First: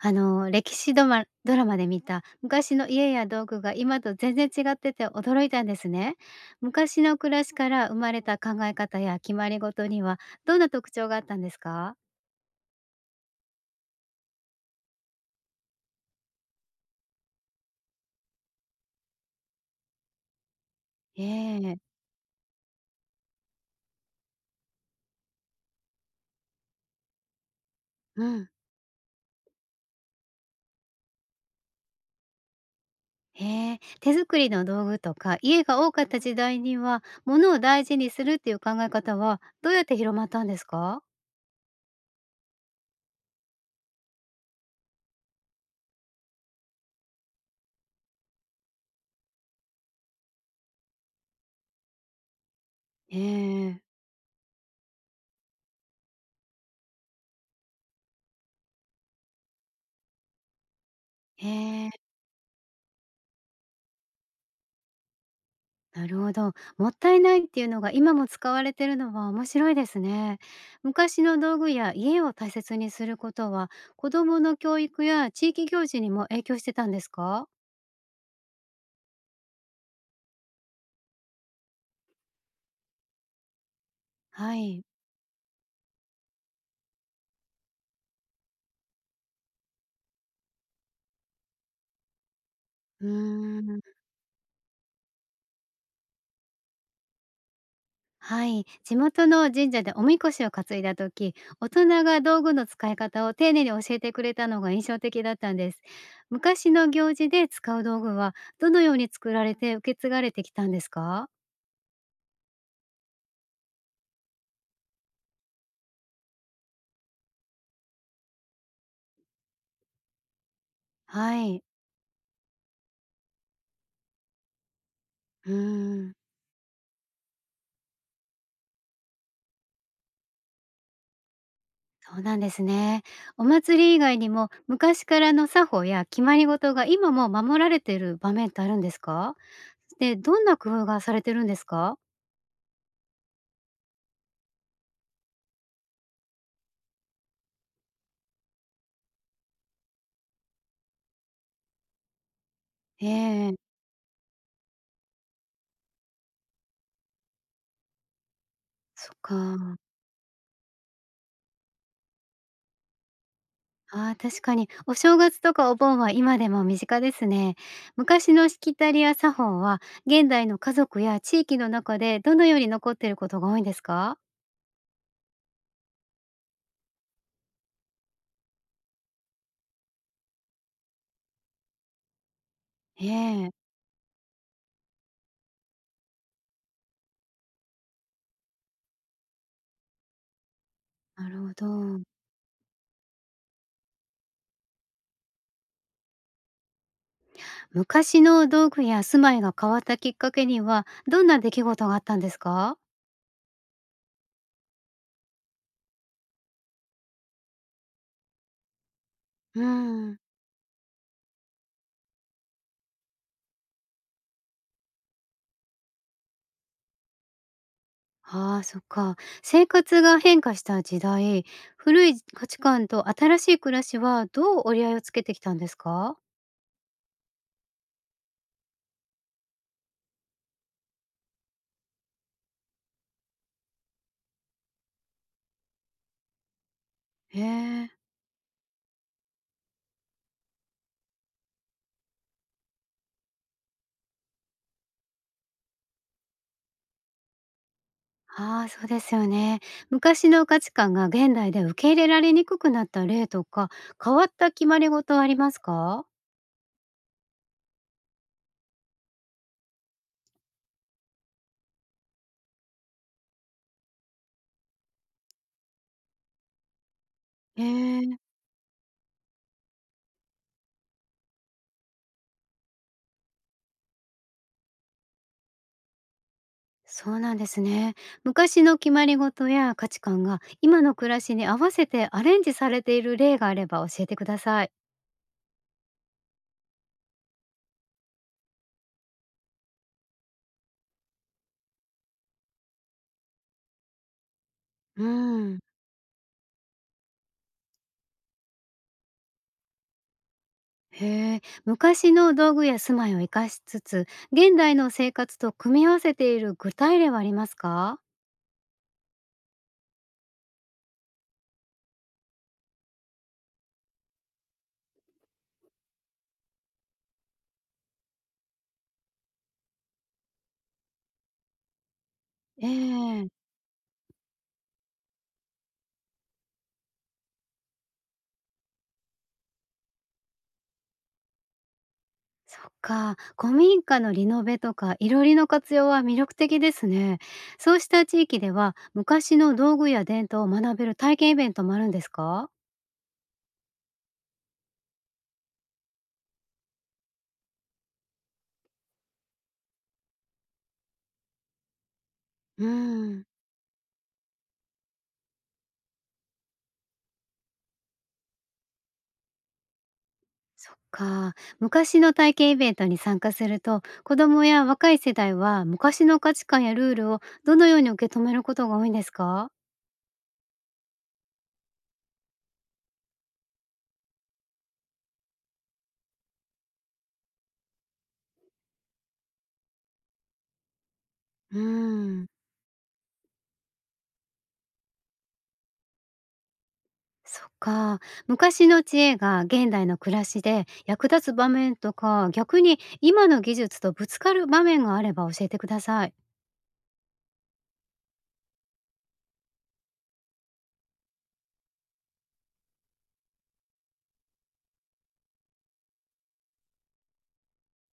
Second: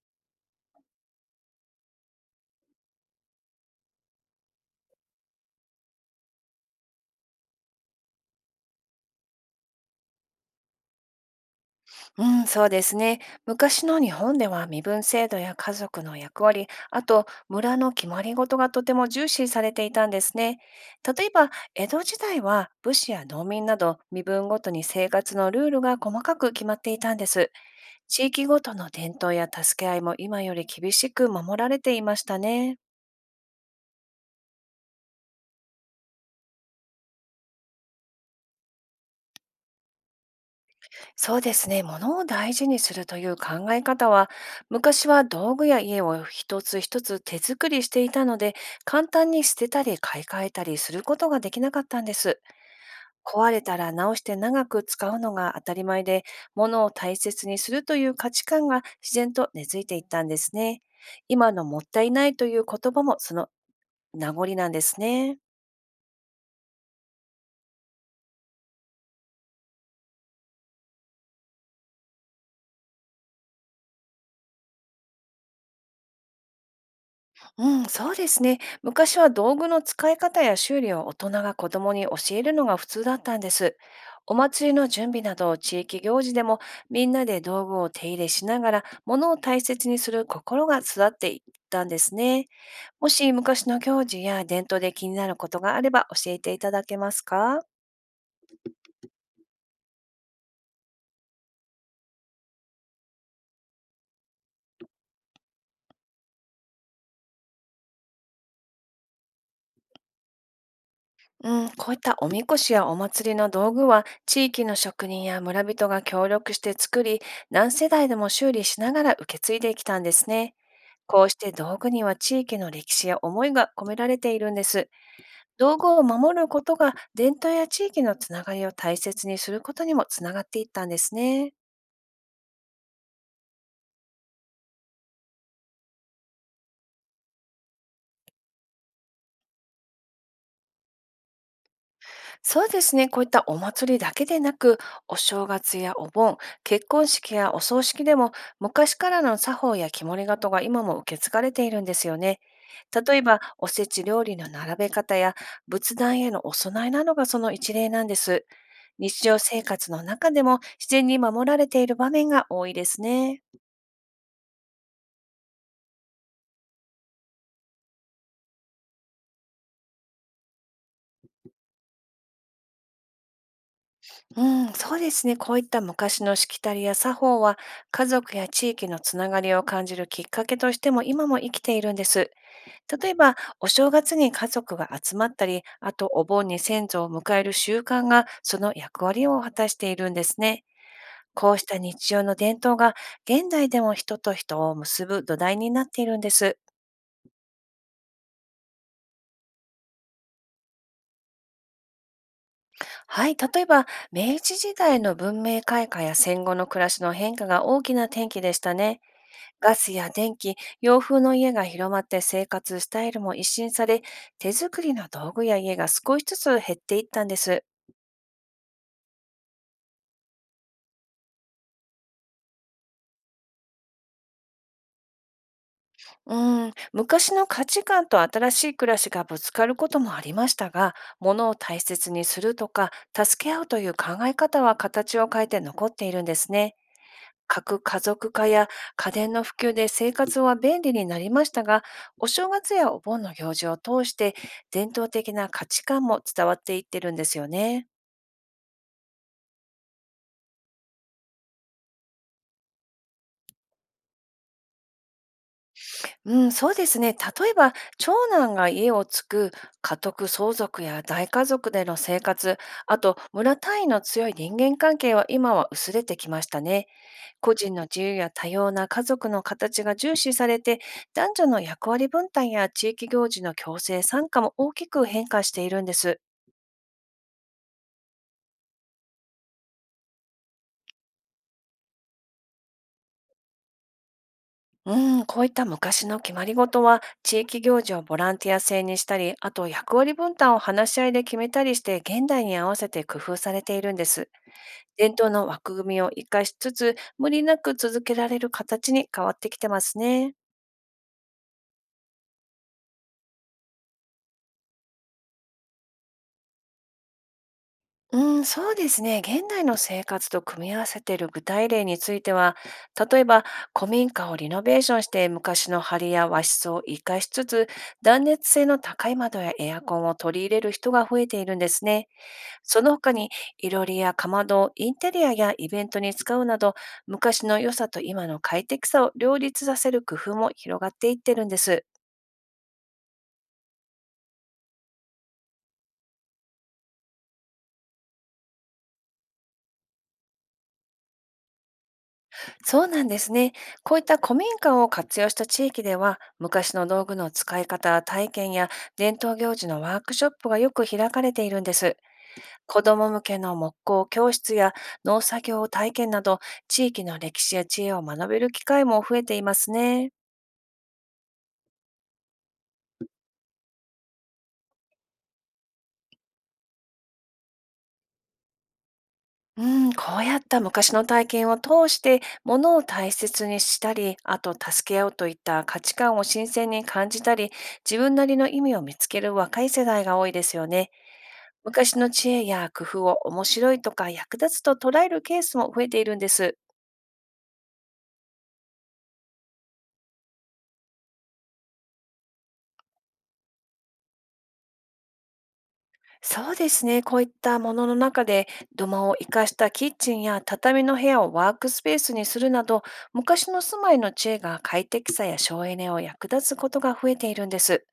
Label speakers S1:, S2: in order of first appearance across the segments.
S1: 歴史ドラマで見た昔の家や道具が今と全然違ってて驚いたんですね。昔の暮らしから生まれた考え方や決まりごとにはどんな特徴があったんですか？
S2: うん、そうですね。昔の日本では身分制度や家族の役割、あと村の決まり事がとても重視されていたんですね。例えば、
S1: ええ。
S2: 江戸時代は武士や農民など身分ごとに生活のルールが細かく決まっていたんです。
S1: う
S2: 地域
S1: ん。
S2: ごとの伝統や助け合いも今より厳しく守られていましたね。
S1: へえ。手作りの道具とか家が多かった時代には物を大事にするっていう考え方はどうやって広まったんですか？
S2: そうですね。物を大事にするという考え方は、昔は道具や家を一つ一つ手作りしていたので、簡単に捨てたり買い替えたりすることができなかったんです。
S1: え
S2: 壊れた
S1: え。
S2: ら直して長く使うのが当たり前で、物を大切にするという価値観が自然と根付いていったんですね。
S1: へ
S2: 今のもっ
S1: え。
S2: たいないという言葉も、その名残なんですね。
S1: なるほど。もったいないっていうのが今も使われてるのは面白いですね。昔の道具や家を大切にすることは子どもの教育や地域行事にも影響してたんですか？
S2: うん、そうですね。昔は道具の使い方や修理を大人が子供に教えるのが普通だったんです。お
S1: は
S2: 祭り
S1: い。
S2: の準備など地域行事でも、みんなで道具を手入れしながら物を大切にする心が育っていったんですね。
S1: う
S2: もし
S1: ー
S2: 昔の
S1: ん。
S2: 行事や伝統で気になることがあれば、教えていただけますか？
S1: はい。地元の神社でおみこしを担いだ時、大人が道具の使い方を丁寧に教えてくれたのが印象的だったんです。昔の行事で使う道具はどのように作られて受け継がれてきたんですか？
S2: うん、こういったおみこしやお祭りの道具は、地域の職人や村人が協力して作り、何世代でも修理しながら受け継いできたんですね。こうし
S1: は
S2: て
S1: い。
S2: 道具には、地域の歴史や思いが込められているんです。
S1: う
S2: 道具を
S1: ーん。
S2: 守ることが、伝統や地域のつながりを大切にすることにもつながっていったんですね。
S1: そうなんですね。お祭り以外にも昔からの作法や決まり事が今も守られている場面ってあるんですか？で、どんな工夫がされてるんですか？
S2: そうですね。こういったお祭りだけでなく、お正月やお盆、結婚式やお葬式でも、昔からの作法や木彫りがとが今も受け継がれているんですよね。例えば、
S1: え
S2: お
S1: え。
S2: せち料理の並べ方や仏壇へのお供えなどが、その一例なんです。
S1: そっ
S2: 日常生
S1: か。
S2: 活の中でも、自然に守られている場面が多いですね。
S1: ああ、確かに。お正月とかお盆は今でも身近ですね。昔のしきたりや作法は、現代の家族や地域の中でどのように残っていることが多いんですか？
S2: うん、そうですね。こういった昔のしきたりや作法は、家族や地域のつながりを感じるきっかけとしても、今も生きているんです。例えば、
S1: ええ。
S2: お正月に家族が集まったり、あとお盆に先祖を迎える習慣が、その役割を果たしているんですね。
S1: なるほ
S2: こうした
S1: ど。
S2: 日常の伝統が、現代でも人と人を結ぶ土台になっているんです。
S1: 昔の道具や住まいが変わったきっかけには、どんな出来事があったんですか？
S2: はい、例えば明治時代の文明開化や戦後の暮らしの変化が、大きな転機でしたね。
S1: うー
S2: ガスや
S1: ん。
S2: 電気、洋風の家が広まって生活スタイルも一新され、手作りの道具や家が少しずつ減っていったんです。
S1: ああ、そっか。生活が変化した時代、古い価値観と新しい暮らしはどう折り合いをつけてきたんですか？
S2: うーん、昔の価値観と新しい暮らしがぶつかることもありましたが、物を大切にするとか、助け合うという考え方は、形を変えて残っているんですね。
S1: へ
S2: 核
S1: え。
S2: 家族化や家電の普及で生活は便利になりましたが、お正月やお盆の行事を通して、伝統的な価値観も伝わっていってるんですよね。
S1: ああ、そうですよね。昔の価値観が現代で受け入れられにくくなった例とか、変わった決まり事はありますか？
S2: うん、そうですね。例えば、長男が家を継ぐ家督相続や大家族での生活、あと村単位の強い人間関係は、今は薄れてきましたね。個
S1: へ
S2: 人の自
S1: え、
S2: 由や多様な家族の形が重視されて、男女の役割分担や地域行事の強制参加も大きく変化しているんです。
S1: そうなんですね。昔の決まり事や価値観が今の暮らしに合わせてアレンジされている例があれば教えてください。
S2: うん、こういった昔の決まり事は、地域行事をボランティア制にしたり、あと役割分担を話し合いで決めたりして、現代に合わせて工夫されているんです。
S1: うー
S2: 伝統の
S1: ん。
S2: 枠組みを活かしつつ、無理なく続けられる形に変わってきてますね。
S1: へえ、昔の道具や住まいを生かしつつ、現代の生活と組み合わせている具体例はありますか？
S2: うん、そうですね。現代の生活と組み合わせている具体例については、例えば古民家をリノベーションして昔の梁や和室を活かしつつ、断熱性の高い窓やエアコンを取り入れる人が増えているんですね。
S1: え
S2: その他
S1: え。
S2: に、いろりやかまどをインテリアやイベントに使うなど、昔の良さと今の快適さを両立させる工夫も広がっていってるんです。
S1: そっか、古民家のリノベとか囲炉裏の活用は魅力的ですね。そうした地域では、昔の道具や伝統を学べる体験イベントもあるんですか？
S2: そうなんですね。こういった古民家を活用した地域では、昔の道具の使い方、体験や伝統行事のワークショップがよく開かれているんです。
S1: う
S2: 子ども
S1: ー
S2: 向
S1: ん。
S2: けの木工教室や農作業体験など、地域の歴史や知恵を学べる機会も増えていますね。
S1: そっか、昔の体験イベントに参加すると、子供や若い世代は昔の価値観やルールをどのように受け止めることが多いんですか？
S2: うん、こうやった昔の体験を通して、ものを大切にしたり、あと助け合うといった価値観を新鮮に感じたり、自分なりの意味を見つける若い世代が多いですよね。
S1: う
S2: 昔の
S1: ーん。
S2: 知恵や工夫を面白いとか役立つと捉えるケースも増えているんです。
S1: そっか。昔の知恵が現代の暮らしで役立つ場面とか、逆に今の技術とぶつかる場面があれば教えてください。
S2: そうですね。こういったものの中で、土間を生かしたキッチンや畳の部屋をワークスペースにするなど、昔の住まいの知恵が快適さや省エネを役立つことが増えているんです。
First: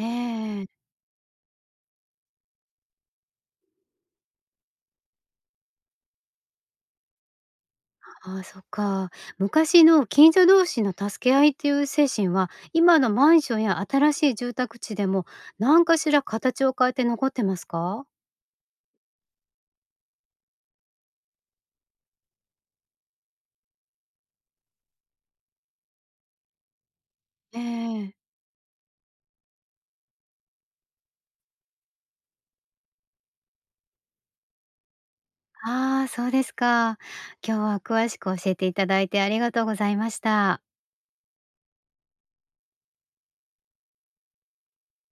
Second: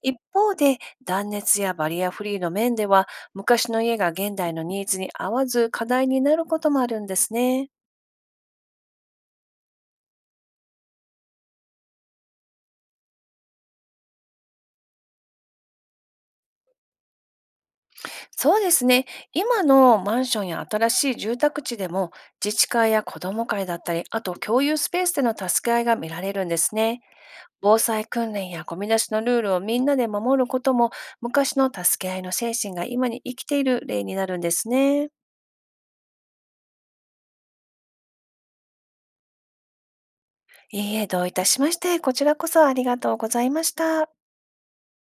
S2: 一方で、
S1: え。
S2: 断熱やバリアフリーの面では、昔の家が現代のニーズに合わず課題になることもあるんですね。
S1: ああ、そっか。昔の近所同士の助け合いっていう精神は、今のマンションや新しい住宅地でも何かしら形を変えて残ってますか？
S2: そうですね。今のマンションや新しい住宅地でも、自治会や子ども会だったり、あと共有スペースでの助け合いが見られるんですね。
S1: え
S2: 防災
S1: え。
S2: 訓練やゴミ出しのルールをみんなで守ることも、昔の助け合いの精神が今に生きている例になるんですね。
S1: ああ、そうですか。今日は詳しく教えていただいてありがとうございました。
S2: いいえ、どういたしまして、こちらこそありがとうございました。